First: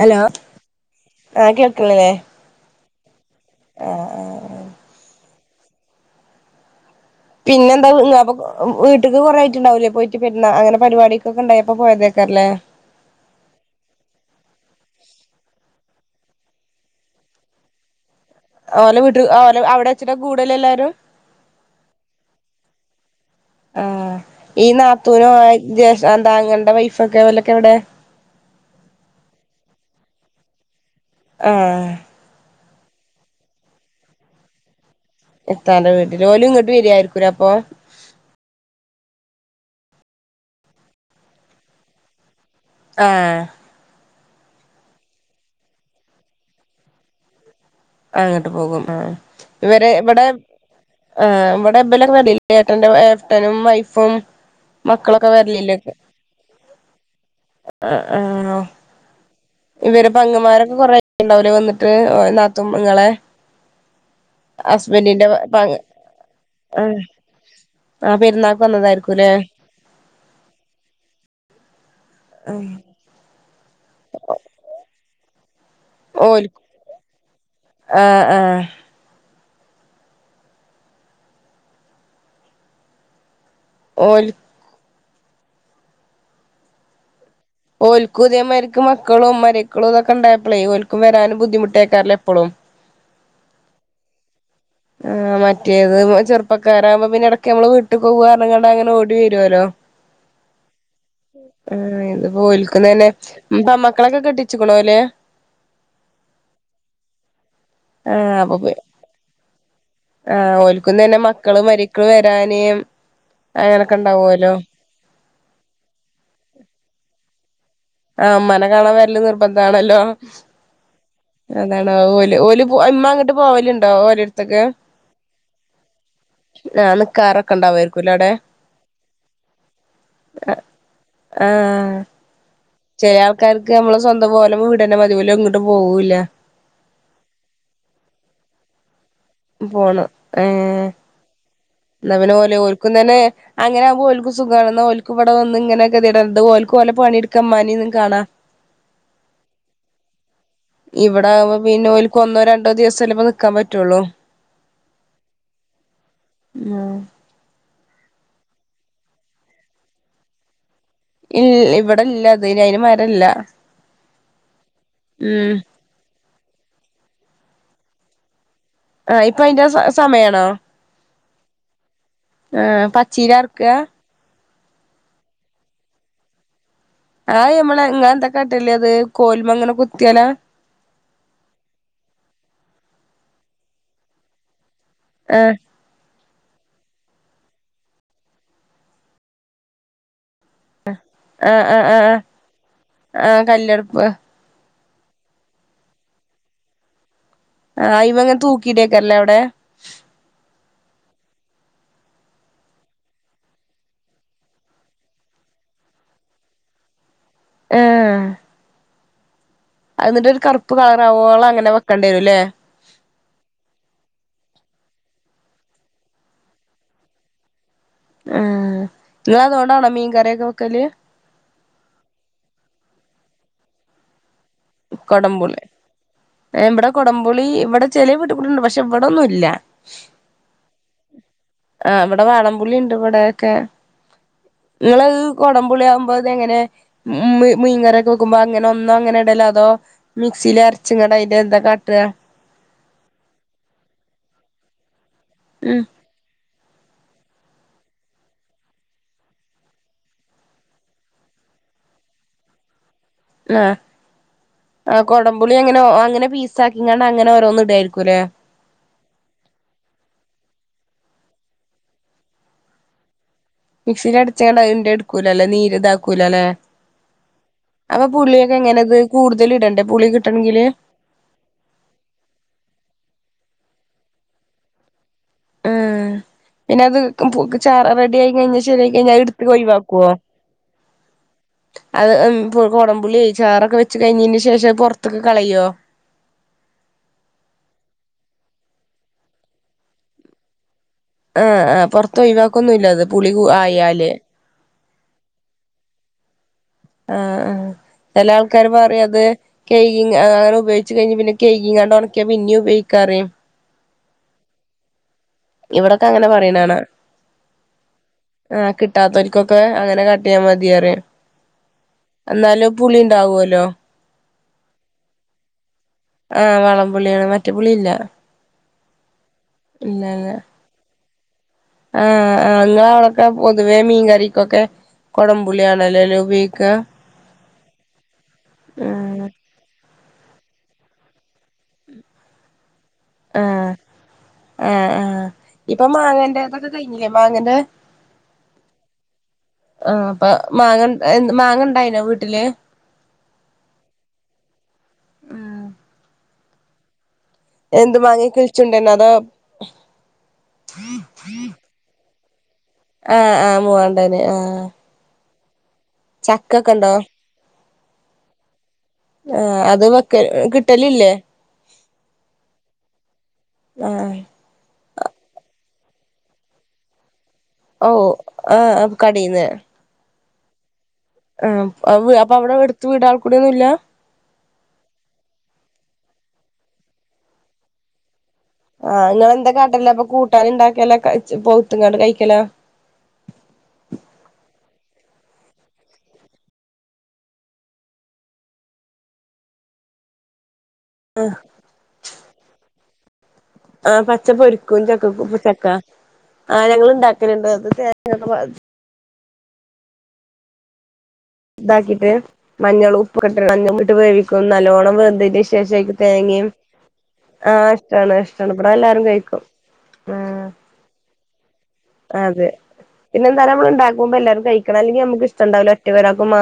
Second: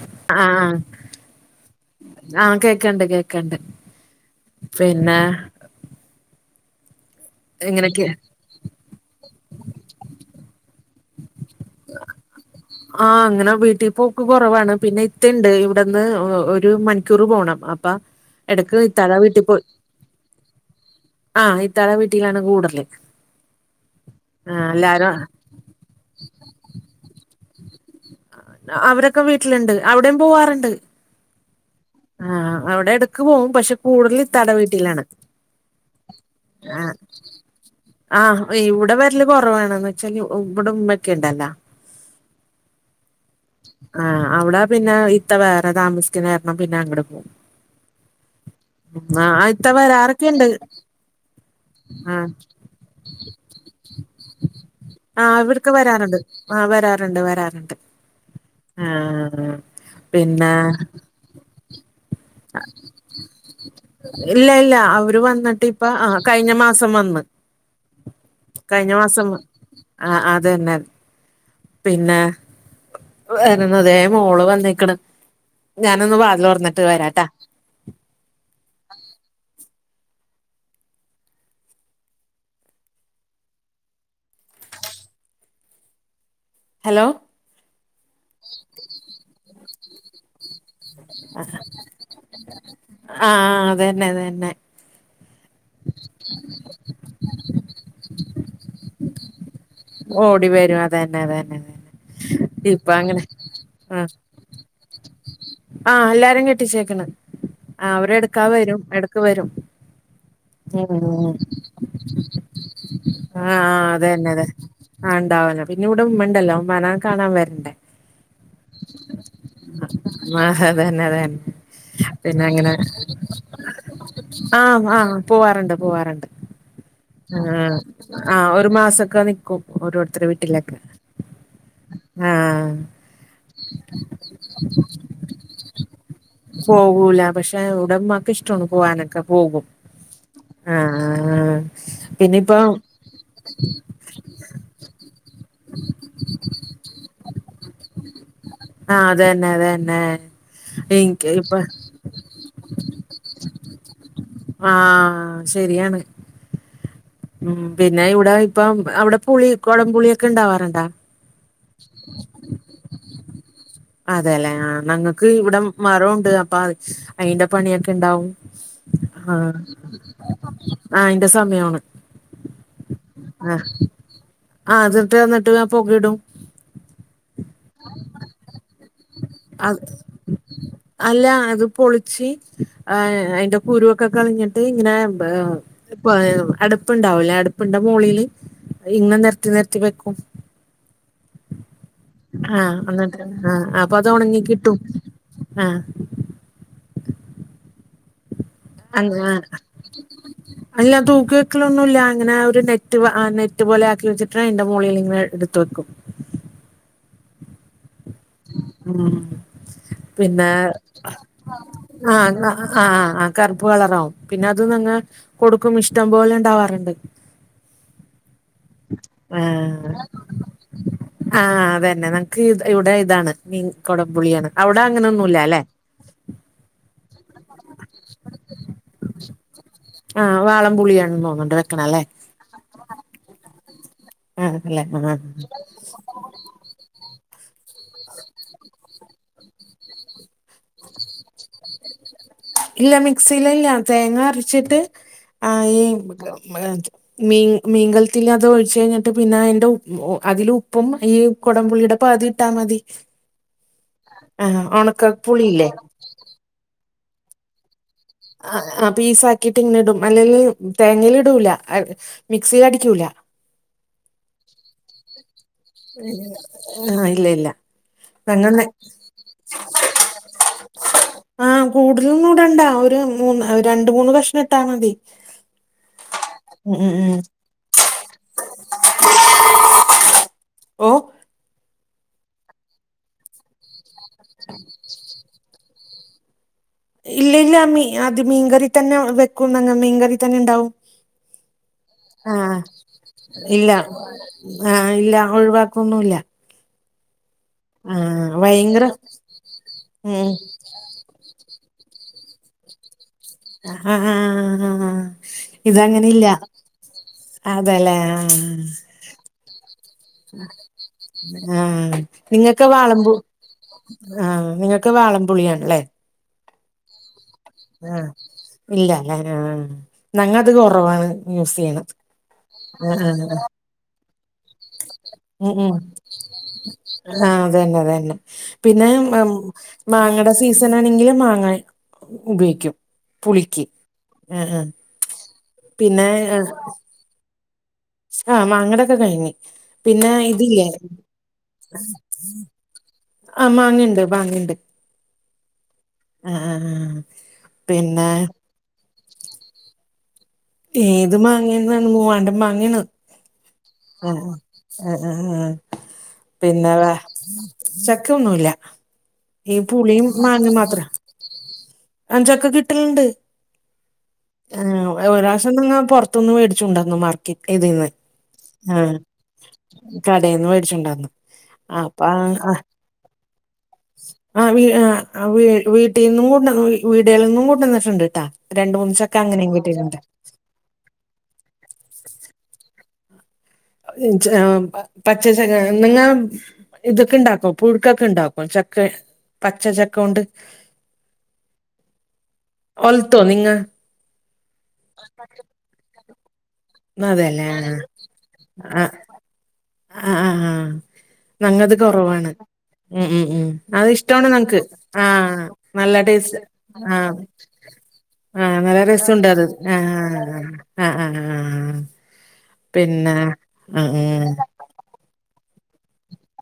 Hello ആഹ് ആഹ് കേൾക്കണില്ലേ ആഹ് കേക്കണ്ട് കേക്കണ്ട് ആഹ് പിന്നെ പിന്നെ എന്താ എങ്ങനെയൊക്കെ ഇങ്ങപ്പൊ വീട്ടക്ക് കുറേ ആയിട്ടുണ്ടാവില്ലേ പോയിട്ട് പെടുന്ന അങ്ങനെ പരിപാടി തോക്കെണ്ടായി അപ്പോ പോയതേക്കാറല്ലേ ആഹ് അങ്ങനെ വീട്ടി പോക്ക് കൊറവാണ്. പിന്നെ ഇത്തണ്ട് ഇവിടെന്ന് ഒരു മണിക്കൂർ പോണം. പ്പ ഓലെ വീട്ട് ഓല അവിടെ വെച്ചിട്ട കൂടല് എല്ലാരും ആഹ് ഇത്താടെ വീട്ടിലാണ് കൂടല് ആഹ് ഈ ആഹ് എല്ലാരും നാത്തൂനോ ജേഷ് താങ്ങൾന്റെ വൈഫൊക്കെ ഓലൊക്കെ എവിടെ അവരെക്കെ വീട്ട്ല്ണ്ട്. അവിടേം പോവാറുണ്ട്. ആഹ് ആഹ് അവിടെ എട്ക്ക് പോവും. പക്ഷെ കൂടുതല് ഇത്താടെ വീട്ടിലാണ് ഇത്താന്റെ വീട്ടില്. ഓല് ഇങ്ങട്ട് ആഹ് വരിയായിരിക്കൂര അപ്പം ആഹ് ഇവ്ടെ വെരല് കൊറവാണ്. ന്ന്ച്ചാല് ഇവടെ ഉമ്മ ക്കെ ണ്ടല്ലോ. ആഹ് ആഹ് അവട പിന്നെ ഇത്ത വേറെ താമസിക്ക്‌ണാര്ണ പിന്നെ അങ്ങട് പോം. അങ്ങട്ട് പോകും ആ ഇത്ത ഇവരെ ഇവടെ വരാറൊക്കെയുണ്ട് ആ ഇവടെ ബലൊക്കെ ആഹ് [unintelligible] ഏട്ടന്റെ ഏട്ടനും വൈഫും മക്കളൊക്കെ ആഹ് ഇവ്ട്ക്ക് വരലില്ലേ വരാറ്ണ്ട് ആ വരാറ്ണ്ട് വരാറ്ണ്ട്. ആഹ് ആഹ് ആഹ്. ഇവര് പിന്നെ പെങ്ങമാരൊക്കെ കൊറെ [unintelligible] വുല്ലേ വന്നിട്ട് ന്നാത്തു ഇങ്ങളെ? ഇല്ല ഇല്ല അവര് ഹസ്ബൻഡിന്റെ പ വന്നിട്ട് ഇപ്പ ആ കഴിഞ്ഞ മാസം ആഹ് വന്ന്. ആ പെരുന്നാക്ക് കഴിഞ്ഞ മാസം വന്നതായിരിക്കൂല്ലേ ആഹ് അതന്നെ. പിന്നെ വരുന്നതേ മോള് വന്നേക്ക്ണ്. ഞാനൊന്ന് ഓൽ വാതിലൊർന്ന ത്ത് വരാട്ടാ. ആഹ് ആഹ് ഓൽ ഹലോ ഓൽക്കും ഇതേമായ്ര്ക്ക് മക്കളും മരക്കളും തൊക്കെണ്ടായപ്പളേ ഓൽക്കും വെരാനും ബുദ്ധിമുട്ടായ്ക്കാരല്ലേ എപ്പളും. ആഹ് അതെന്നെ അതെന്നെ. ആഹ് മറ്റേത് ചെറുപ്പക്കാരാമ്പോ പിന്നെ എടക്ക് ഞമ്മള് വീട്ട്ക്കോവാർഞ്ഞ്‌ങ്ങാണ്ട് അങ്ങനെ ഓടി വരോല്ലോ. ഓടി വരും അതന്നെ അതന്നെ ആഹ് ഇത്പ്പൊ അതന്നെ ഓൽക്കും ഇപ്പ തന്നെ അങ്ങനെ ആഹ് പെമ്മക്കളൊക്കെ കെട്ടി ച്ച്ക്ക്‌ണോലെ? ആഹ് എല്ലാരേം കെട്ടിച്ചേക്കണ്. ആ അവരെ ആഹ് എട്ക്കാ അപ്പൊ പി വരും. എട്ക്ക് വെരും. ആഹ് ഓൽക്കും തന്നെ മക്കള് മരക്കള് വെരാന് ആഹ് ആഹ് അതന്നെ അതെ അങ്ങനൊക്കെണ്ടാവോല്ലോ. ആഹ് ണ്ടാവല്ലോ പിന്നെ ഇവിടെ ഉമ്മണ്ടല്ലോ ഉമ്മാനെ കാണാ വെര്ണ്ടേ? ആഹ് മ്മാനെ കാണാ വെര്ല് നിർബന്ധാണല്ലോ. ആഹ് അതന്നെ അതന്നെ അതാണ് ഓല് പിന്നെ ഓല് അങ്ങനെ മ്മ ങ്ങട്ട് ആഹ് ആഹ് പോവാറ്ണ്ട് പോവാറ്ണ്ട്. [unintelligible] ആഹ് ഉണ്ടാവായിരിക്കൂലെ അവിടെ ആഹ് ഒരു മാസൊക്കെ നിക്കും ഓരോരുത്തരെ വീട്ടിലെക്കെ. ആഹ് ആഹ് ചെല ആൾക്കാര്ക്ക് മ്മളെ സ്വന്തം ഓലെ വീടന്നെ മതി ഓല് എങ്ങട്ടും പോവൂല. പോകൂല പക്ഷെ ഇവിടമ്മാക്ക് ഇഷ്ടണ് പോകാനൊക്കെ. പോണം ഏഹ് ന്നാ പിന്നെ ഓലെ പിന്നിപ്പോ ഓൽക്കും തെന്നെ അങ്ങനമ്പോഓൽക്കു സുഖണ് ന്നാ അങ്ങനെയാമ്പം ഓൽക്കും സുഖാണ്. ന്നാ ഓൽക്കും ഇവടെ വന്ന് ഇങ്ങനെ [unintelligible] ഓൽക്ക് ഓലെ പണിട്ക്ക മ്മാനി ഒന്ന് കാണാ. ആഹ് അതെന്നെ അതെന്നെ. ഇവടെ ആമ്പ പിന്നെ ഓൽക്ക് ഒന്നോ രണ്ടോ ദിവസല്ലെ പ്പ നിക്കാ പറ്റുള്ളൂ. ആഹ് ശെരിയാണ്. [unintelligible] ഉം പിന്നെ ഇവിടെ ഇപ്പം അവടെ പുളി കൊടംപുളിക്കെണ്ടാവാറ്ണ്ടാ? ഇൽ ഇവിടെ ല്ലത് അയിനെ മരല്ല ഉം. മരുണ്ട് അപ്പ ച് അയിന്റെ പണിക്കെ ണ്ടാവും. ആഹ ഇപ്പൊ അയിന്റെ സ സമയണോ? ആഹ് അയ്ന്റെ സമയണ്. ആഹ് പച്ചീരർക്കാ? ആഹ് അത്ട്ട് ന്ന്ട്ട് പൊകെ ടും. ആഹ് ഞമ്മളെ ഇങ്ങാ എന്തക്കാട്ടല് അത് കോല്മ്മ ങ്ങനെ അത് കുത്യലാ? അല്ല അത് പൊളിച്ച് ആ അയിന്റെ കുരുക്കെ കളിഞ്ഞിട്ട് ഇങ്ങനെ ആ ബെഹ് ഇപ്പ അടപ്പ്ണ്ടാവു ലെ അട്പ്പ്ണ്ടേ മോളീല് ഇങ്ങ നെർത്തി നെർത്തി വെക്കും. ആ ആ ആ ആഹ് അങ്ങൻ ത ആ ആഹ് അപ്പൊ കല്ലെടുപ്പ് അത് ഒണങ്ങി കിട്ടും ആഹ്. ആഹ് [unintelligible] തൂ [unintelligible] അല്ലാ തൂക്കി വെക്കലൊന്നും ഇല്ല അങ്ങനെ ഒരു നെറ്റ് നെറ്റ് പോലെ ആക്കി വെച്ചിട്ട എന്റെ മോളയിൽ ഇങ്ങനെ എടുത്ത വെക്കും. എഹ് ആഹ അന്നിട്ട് ഒരു കറുപ്പ് കളറാകുവോളം അങ്ങനെ വെക്കേണ്ടിരും ആഹ് ല്ലേ? ആഹ് ആഹ് കറുപ്പ് വളറാവും പിന്നെ അത് നിങ്ങ് കൊടുക്കും ഇഷ്ടം പോലെ ഇണ്ടാവാറുണ്ട്. ആഹ് നിങ്ങള അതുണ്ടാണോ മീൻ കറയൊക്കെ വെക്കല്? ആഹ അതന്നെ നമക്ക്ത് ഇവിടെ ഇതാണ് നീ കൊടംപുളിയാണ് അവിടെ അങ്ങനെൊന്നുല്ലല്ലെ? കൊടംപുളി ഇവിടെ കൊടംപുളി ഇവിടെ ചെല വീട്ടിക്കുടെണ്ട് പക്ഷെ ഇവിടെൊന്നുല്ല. ആഹ് വാളം പുളിയണ തോന്നുണ്ട് വെക്കണല്ലേ. പുളിണ്ട് ഇവിടെൊക്കെ ആഹ് അല്ലെ ആഹ് നിങ്ങ കൊടംപുളി ആവുമ്പോ അങ്ങനെ മ മീൻകറൊക്കെ വെക്കുമ്പോ അങ്ങനെ ഒന്നും അങ്ങനെ ഇടലോ അതോ മിക്സില് അരച്ചിങ്ങണ്ട് അതിന്റെ എന്താ കാട്ട ഇല്ല മിക്സിലല്ല തേങ്ങ അരച്ചിട്ട് ആഹ് ഉം ഈ മീ മീങ്കലത്തിൽ അത് ഒഴിച്ചു കഴിഞ്ഞിട്ട് പിന്നെ അതിന്റെ ഉ അതില് ഉപ്പും ഈ കൊടംമ്പുള്ളിടെ പ്പതി ഇട്ടാ മതി. ആഹ് ആഹ് ഒണക്ക കൊടംപുളി പുളിയില്ലേ അങ്ങനെ അങ്ങനെ പീസാക്കിങ്ങണ്ട് അങ്ങനെ ഓരോന്നും ഇടായിരിക്കുംല്ലേ? ആഹ് ആഹ് പീസാക്കിയിട്ട് ഇങ്ങനെ ഇടും അല്ലെങ്കിൽ തേങ്ങൽ ഇടൂല മിക്സില് അടിക്കൂല. മിക്സിലടച്ച്ങ്ങാണ്ട് അതിന്റെ എടുക്കൂല അല്ലെ നീര് ഇതാക്കൂല അല്ലെ. ആഹ് ഇല്ല ഇല്ല അപ്പൊ പുുള്ളിയൊക്കെ അങ്ങനെ എങ്ങനെത് കൂടുതല് ഇടണ്ടേ പുളി കിട്ടണെങ്കില്. ആഹ് കൂടുതലന്നുടണ്ടാ അഹ് ഒരു മൂന്ന് രണ്ട് മൂന്ന് കഷ്ണം ഇട്ടാ മതി. ഉം ഉം ഉം പിന്നെത് ഉം മ് പു ചാറ് റെഡി ആയി കഴിഞ്ഞ ശരിയായി കഴിഞ്ഞാ എടുത്ത് ഒഴിവാക്കോ? [unintelligible] അത് മ് കൊടംപുള്ളി ചാറൊക്കെ വെച്ച് കഴിഞ്ഞന് ശേഷം പുൊറത്തൊക്ക് കളയോ? ഇല്ലല്ല മീ അത് മീൻകറി തന്നെ വെക്കും ങ്ങ മീൻകറി തന്നെ ണ്ടാവും. ആഹ് ആഹ് പുറത്ത ഒഴിവാക്കൊന്നുംല്ലത് പുളി ഇല്ല ആയാല് ആഹ് ഇല്ല ഒഴിവാക്കൊന്നുംല്ല. ആഹ് ആഹ് ചില ആൾക്കാര് ഭയങ്കര പറയും അത് കഴ ഉം അങ്ങനെ ഉപയോഗിച്ചച്ച് കഴിഞ്ഞഞ് പിന്നെ കേകിങ്ങോണക്ക ഇന്ന ഉപയോഗിക്കാറി. ആഹ് ആഹ് [unintelligible] ഇവിടൊക്കെ ഇതങ്ങനല്ല അങ്ങനെ പറയ്ണ കാണാ അതല്ലേ ആഹ് കിട്ടാത്തോര്ക്കൊക്കെ അങ്ങനെ കാട്ടിയാ മതി പറയും ആഹ് നിങ്ങൊക്കെ എന്നാലും പുളി വാളമ്പു ഇണ്ടാവോല്ലോ ആഹ് നിങ്ങക്ക് വാളംപുളിയാണല്ലേ? ആഹ് വാളംപുളീണ്. ആഹ് ഇല്ലാലേ ആഹ് ഇല്ലല്ല ഞങ്ങത് കൊറവാണ് യൂസ്യ്യ്ണ്. ആഹ് ആഹ് ങ്ങള അവടെക്കെ പൊതുവേ മീൻ കറി കൊക്കെ ഉം ഉം കൊടംപുളിയാണല്ലോലേ ഉപയൊയിക്കാ. ആഹ് അതന്നെ അതന്നെ പിന്നെ മ ആഹ് മാങ്ങടെ സീസണ് ആണെങ്കില് മാങ്ങാ ഉപയോയ്ക്കും. ആഹ് ആ ആ ഇപ്പൊ പിന്നെ മാങ്ങന്റെ ഇതൊക്കെ കഴിഞ്ഞില്ലേ മാങ്ങന്റെ ആഹ് മാങ്ങടൊക്കെ കഴിഞ് ആഹ് പിന്നെ അപ്പൊ ഇതില്ലെ മാങ്ങ മാങ്ങ ഉണ്ടായിനോ വീട്ടില് ആഹ് മാങ്ങണ്ട് മാങ്ങണ്ട് ആഹ് ആ ആഹ്. എന്ത് പിന്നെ മങ്ങേ കിളിചുണ്ടനോ അതോ ഏത് മാങ്ങിയുന്നാണ് മൂവാണ്ട മാങ്ങിയേണ്. ആഹ് ആഹ് മൂവാ ആ അ അ ആ ചക്കൊക്കെ പിന്നെ വെ ഉണ്ടോ ചേക്കൊന്നുല്ല. ഈ ആഹ് അത് പുളിയും വെക്ക മാങ്ങി മാത്ര കിട്ടലില്ലേ അഞ്ചൊക്കേ കിട്ടല്ണ്ട്. ആഹ്. ആഹ് ഒരാവശ്യം ങ്ങ പൊറത്ത്ന്ന് മേടിച്ചുണ്ടന്നു മാർക്കറ്റ് ഇതീന്ന്. ഓ ആഹ് ആം കടീന്ന്. കടേന്ന് മേടിച്ചുണ്ടാർന്ന്. ആഹ് അപ്പൊ അപ്പൊ അവടെ എടുത്ത് വ്ടാൾക്കൂടെന്നുല്ലാ? ആഹ് വീ ആ ആ വീ വീട്ടീന്നും കൊണ്ടന്നു വീട്ൾന്നും കൊണ്ടന്ന്ണ്ട്ട്ടാ. രണ്ടു മൂന്നീസൊക്കെ അങ്ങനിം കിട്ടീട്ടുണ്ട്. ട്ടറിണ്ടാകലാ ക ച് പൗത്ങ്ങാണ്ട് കഴിക്കലാ? പച്ച ച്ചക്ക നിങ്ങ ഇതൊക്കെ ണ്ടാക്കും പുഴുക്കൊക്കെ ഇണ്ടാക്കും ചക്ക പച്ച ചക്കൊണ്ട്? ആഹ്. ഒൽതൊ നിങ്ങാ? ആഹ് പച്ച പൊരിക്കും ചക്കക്കു ചക്ക ആഹ് ഞങ്ങള് ണ്ടാക്കല്ണ്ട് അത് തേങ്ങ ഒക്കെ വ ആഹ് ആ ആ ആഹ്. ഞങ്ങത് ഇതാക്കിട്ട് കൊറവാണ് മഞ്ഞളും ഉം ഉം ഉപ്പൊക്കെ ഇട്ട് ഉം മഞ്ഞളും അത് ഇട്ട് ഇഷ്ട്ടാണ് വേവിക്കും ഞങ്ങക്ക് നല്ലോണം വെന്തതിന് ആഹ് ശേഷം അയ്ക്ക് നല്ല ടേസ്റ്റ് തേങ്ങയും ആഹ് ആഹ് ഇഷ്ടാണ് ഇഷ്ടാണ് ആഹ് ഇവിടെ നല്ല എല്ലാരും രസണ്ടു കഴിക്കും അത് ആഹ് ആ ആ ആ ആ അതെ, പിന്നെ എന്താലാ നമ്മള് ആ ണ്ടാക്കുമ്പോ ഉം എല്ലാരും കയിക്കണം അല്ലെങ്കി നമ്മുക്ക് ഇഷ്ടണ്ടാവൂലാ ഒറ്റക്ക ഒരാക്ക് മാ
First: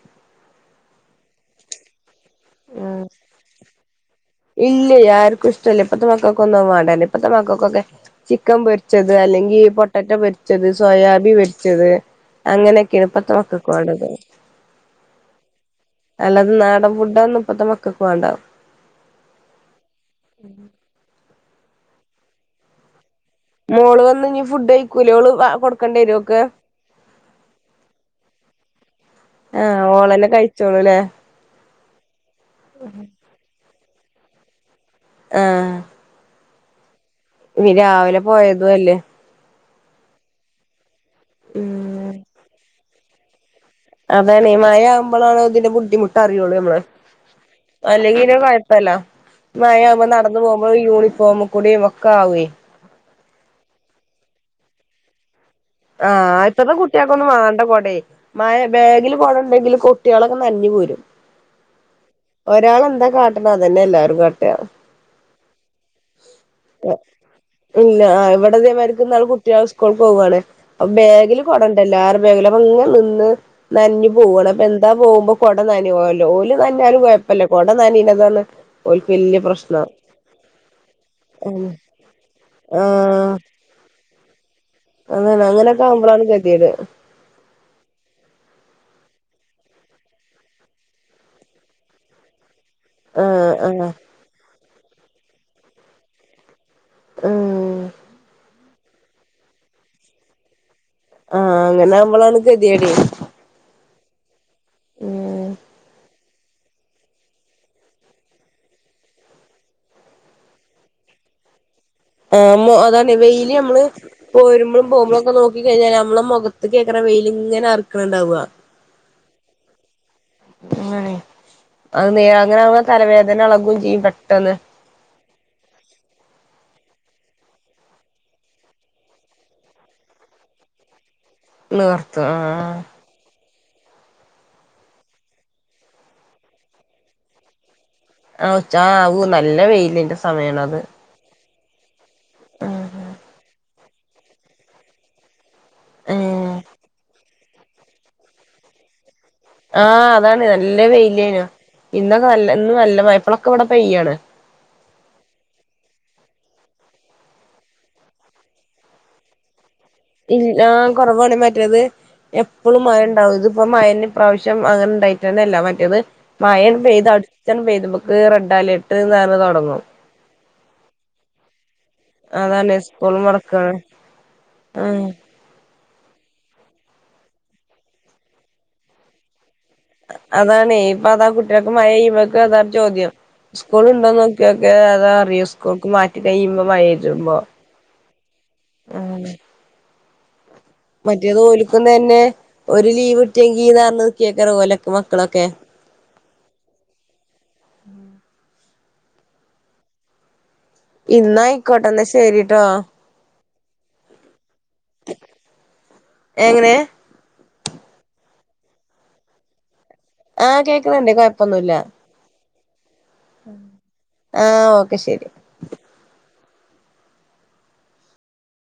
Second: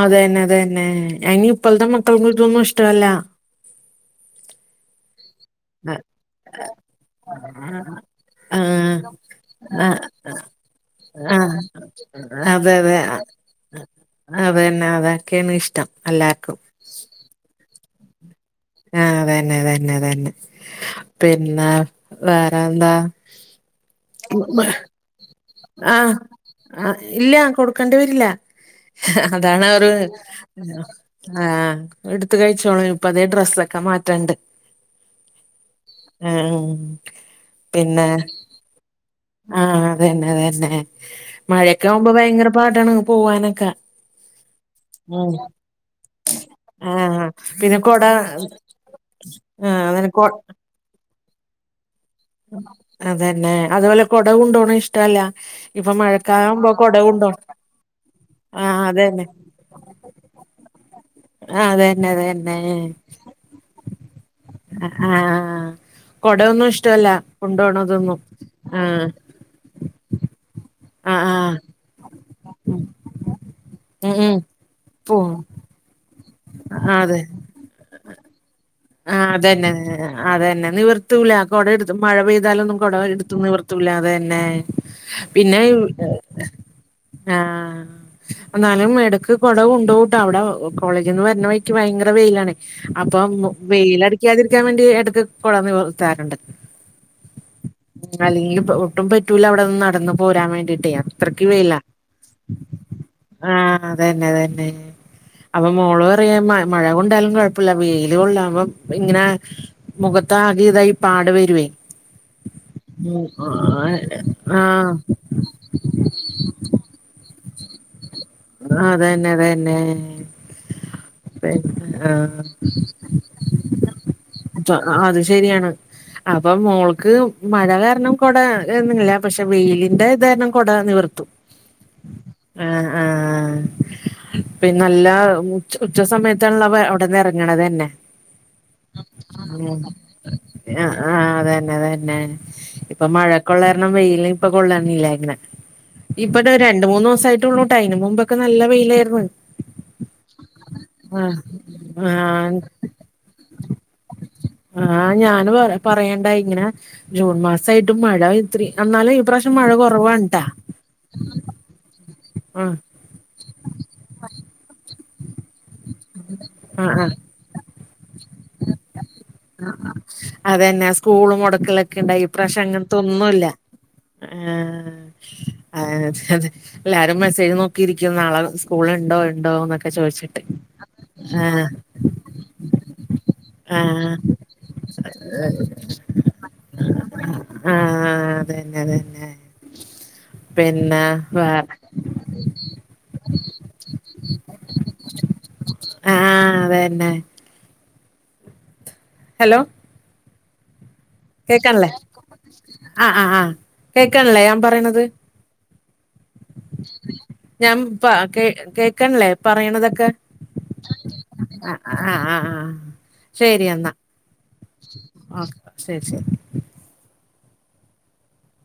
അതെന്നെ അതെന്നെ അനി ഇപ്പോഴ്ത്തെ മക്കൾക്ക് ഇതൊന്നും ഇഷ്ടല്ലാ. ഇല്ല്യേ ആർക്കുഷ് ആ ഇപ്പത്തെ മക്കൾക്ക ഒന്നും വാണ്ടാല്ലാ ഇപ്പത്തെ മക്കക്കൊക്കേ ചിക്കം ആ പൊര്ച്ചത് അല്ലെങ്കി ആ പൊട്ടാറ്റൊ പൊര് ച്ചത് സോയാബി ആ പൊര്ച്ചത് അതെ അതെ അങ്ങനെയൊക്കേണ് ഇപ്പത്തമക്കക്ക് വാണ്ടത്. അതന്നെ അതൊക്കെയാണ് ഇഷ്ടം അല്ലാതേ എല്ലാർക്കും നാടം ഫുഡ്‌ ഒന്നും പ്പത്തെ മക്കക്ക് വാണ്ടാ. ആഹ് അതന്നെ അതന്നെ അതന്നെ പിന്നെ വേറെ എന്താ? മോള് വന്ന് ഇഞ്ഞി ഫുഡ് അയ്ക്കൂലേ ഓള് കൊടുക്കേണ്ടി വരോ ആഹ് ഓക്ക് ആ ഇല്ലാ കൊടുക്കേണ്ടി വരില്ലാ. അതാണ് ആഹ് അവര് ഓളന്നെ കഴിച്ചോളൂല്ലേ ആഹ് എടുത്ത് കഴിച്ചോളൂ ഇപ്പ അതേ ഡ്രെസ്സൊക്കെ മാറ്റാണ്ട്. ആഹ്. ആഹ് ഇവര് രാവിലെ പോയതും അല്ലേ ആഹ് അത് തന്നെ അത് തന്നെ മഴയൊക്കെ ആവുമ്പോ ഉം ഭയങ്കര പാടാണ് പോവാനൊക്കെ അതയല്ലേ ഈ മഴ ഉം ആകുമ്പോളാണ് ഇതിന്റെ ബുദ്ധിമുട്ട് അറിയൂള്ളൂ നമ്മള് ആഹ് പിന്നെ കൊട അല്ലെങ്കി പിന്നെ കുഴപ്പവില്ല മഴ ആഹ് ആവുമ്പോ അങ്ങനെ കൊ നടന്ന് പോകു മ്പോ യൂണിഫോമിക്കൂടെയും ഒക്കെ ആവുവേ അതന്നെ അതുപോലെ കൊട കൊണ്ടോണത് ഇഷ്ടവല്ല ആഹ് ഇപ്പഴത്തെ കുട്ടികൾക്കൊന്നും വേണ്ട കൊടയേ മഴ ആഹ് ബാഗില് അതന്നെ കുട ഉണ്ടെങ്കിലും കു കുട്ടികളൊക്കെ നനഞ്ഞ് പോരും ആ അതന്നെ അതന്നെ ഒരാളെന്താ കാട്ടണെ അത് തന്നെ എല്ലാരും കാട്ടുക ആ ആ കൊടൊന്നും ഇഷ്ടല്ല ഇല്ല കൊണ്ടോണതൊന്നും ആ ഇവിടിതേ ആ മരിക്കുന്നാള് കുട്ടികള് സ്കൂളിൽ പോവാണ്. അപ്പോ ആ ആ ബാഗില് കൊട ഉണ്ടല്ലോ എല്ലാരുടെയും ബാഗില് അപ്പൊ അങ്ങനെ നിന്ന് നഞ്ഞ് ഉം ഉം പോവാണ് അപ്പൊ എന്താ പോ പോകുമ്പോ കുട നനഞ്ഞ് പോവല്ലോ ഓല് ആ നനഞ്ഞാലും കുഴപ്പവില്ല കൊട നനയുന്നെന്ന് പറഞ്ഞാൽ ആഹ് അതന്നെ അതന്നെ നിവർത്തൂല കുട എടു മഴ പെയ്താലൊന്നും കുട ആഹ് എടുത്തു നിവർ ത്തൂല അത് തന്നെ അതാണ് പിന്നെ അങ്ങനൊക്കെ ആവുമ്പളാണ് ഗതികേട് ആഹ് എന്നാലും എടക്ക് കൊട കൊണ്ട് പോവൂട്ടോ അവിടെ കോളേജീന്ന് വരണ വഴിക്ക് ഭയങ്കര വെയിലാണ് അപ്പം ആഹ് ആഹ് വെയിലടിക്കാതിരിക്കാൻ വേണ്ടി എടക്ക് കൊട നിവർത്താറുണ്ട് ഉം ഉം അല്ലെങ്കിൽ ഒട്ടും പറ്റൂല അവിടെ നിന്ന് നടന്നു പോരാൻ വേണ്ടീട്ടെ ആഹ് അങ്ങനെ ആകുമ്പോളാണ് ഗതികേടേ ആഹ അത് തന്നെ അത് തന്നെ ഉം അപ്പൊ മോള് പ പറയാ മഴ കൊണ്ടാലും കുഴപ്പല്ല വെയില് കൊള്ളാ അപ്പം ഇങ്ങനെ മുഖത്ത്‌ ആകെ ഇതായി പാട് വരുവേ. ആഹ് ഉം അതാണ് വെയിലി നമ്മള് പോരുമ്പോഴും ആഹ് പോകുമ്പോഴും ഒക്കെ നോ ക്കി കഴിഞ്ഞാ നമ്മളെ മുഖത്ത് [unintelligible] വെയില് ഇങ്ങനെ [unintelligible] ആഹ് അത് തന്നെ അത് തന്നെ അങ്ങനെ അത് നേ അങ്ങനെ ആകുപോ തലവേദന എളകുവേയും ചെയ്യും പെട്ടെന്ന് ആഹ് ആഹ് അത് ശരിയാണ് അപ്പൊ മോൾക്ക് മഴ കാരണം കൊട എന്നിങ്ങനില്ല പക്ഷെ വെയിലിന്റെ ഇത് കാരണം കൊട നിവർത്തും നിവർത്തും ആഹ് ആഹ് പിന്ന നല്ല ഉച്ച ഉച്ച സമയത്താണല്ലോ അവിടന്ന് ഇറങ്ങണത് തന്നെ ആഹ് ഉച്ച ആവൂ നല്ല ഉം വെയിലിന്റെ സമയാണത് ആഹ് അതന്നെ അതന്നെ ഇപ്പൊ മഴയൊക്കെ ഒള്ള കാരണം വെയില് ഇപ്പൊ കൊള്ളണില്ല അങ്ങനെ ഇപ്പ ഇതാ ഏഹ് രണ്ട് മൂന്ന് ദിവസായിട്ട് ഉള്ളൂട്ടാ അതിന് മുമ്പൊക്കെ നല്ല വെയിലാരുന്നു ആഹ് അതാണ് നല്ല വെയിലേനു ഇന്നൊക്കെ നല്ല ആഹ് ഇന്ന് നല്ല മഴ ഇപ്പളൊക്കെ ഇവിടെ പെയ്യാണ് ആഹ് ഞാന് പറ പറയണ്ട ഇങ്ങന ജൂൺ മാസായിട്ടും മഴ ഇത്രേ അന്നാലും ഈ പ്രാവ ട്ട് മഴ കുറവാണ് ട്ടാ ഇല്ല ആഹ് കൊറവാണ് മറ്റേത് ആഹ് എപ്പോളും മഴ ഉണ്ടാകും ഇതിപ്പോ മഴ തന്നെ പ്രാവശ്യം അങ്ങനെ ഉണ്ടായിട്ട് തന്നെ ഇല്ല മറ്റേത് മയ അങ്ങട്ട് ആഹ് ആഹ് പെയ്താ അടു പ്പത്തേനും [unintelligible] റെഡ് അലേർട്ട് എന്ന് പറഞ്ഞ് തുടങ്ങും അതന്നെ സ്കൂളു മൊടക്കല ക്കെ ഉണ്ടായി ഈ പ്രാവശ്യം അതാണ് അങ്ങനത്തെ സ്കൂളും ഒന്നും ഇല്ല മുടക്കാണ് ആഹ് ആഹ് അതെ എല്ലാരും മെസ്സേജ് നോക്കിയിരിക്കും നാളെ സ്കൂളുണ്ടോ ഉണ്ടോ എന്നൊക്കെ ചോദിച്ചിട്ട് അതാണേ ഇപ്പൊ അതാ ആഹ് കുട്ടികൾക്ക് മയ പെയ്യുമ്പോഴേക്കെ അതാണ് ചോദ്യം സ്കൂൾ ആഹ് ഉണ്ടോന്ന് നോക്കിയോക്കെ അതാ അറിയോ സ്കൂൾക്ക് മാറ്റി കഴിയുമ്പോ മഴരുമ്പോ ആഹ് അതന്നെ അതന്നെ പിന്നെ മറ്റേത് വേറെ ഓലിക്കനന്നെ ഒരു ലീവ് കട്ടിയെങ്കിന്ന പറഞ് നക്കിയക്കറ് ഓലൊക്കെ മക്കളൊക്കെ ആഹ് അതന്നെ ഹലോ ഇന്നായിക്കോട്ടെ കേക്കാണില്ലേ ന്ന ശരിട്ടോ ആഹ് ആഹ് ആഹ് കേൾക്കണില്ലേ ഞാൻ പറയണത് ഏങ്ങനെ ഞാൻ പ കേ കേക്കണ്ല്ലേ പറയണതൊക്കെ ആഹ് കേക്കണ്ണ്ട് ആഹ് കൊഴപ്പൊന്നുല്ല ആഹ് ആഹ് ആഹ് ശരി എന്നാ ആഹ് ഓക്കെ ശരി ഓഹ് ശരി ശരി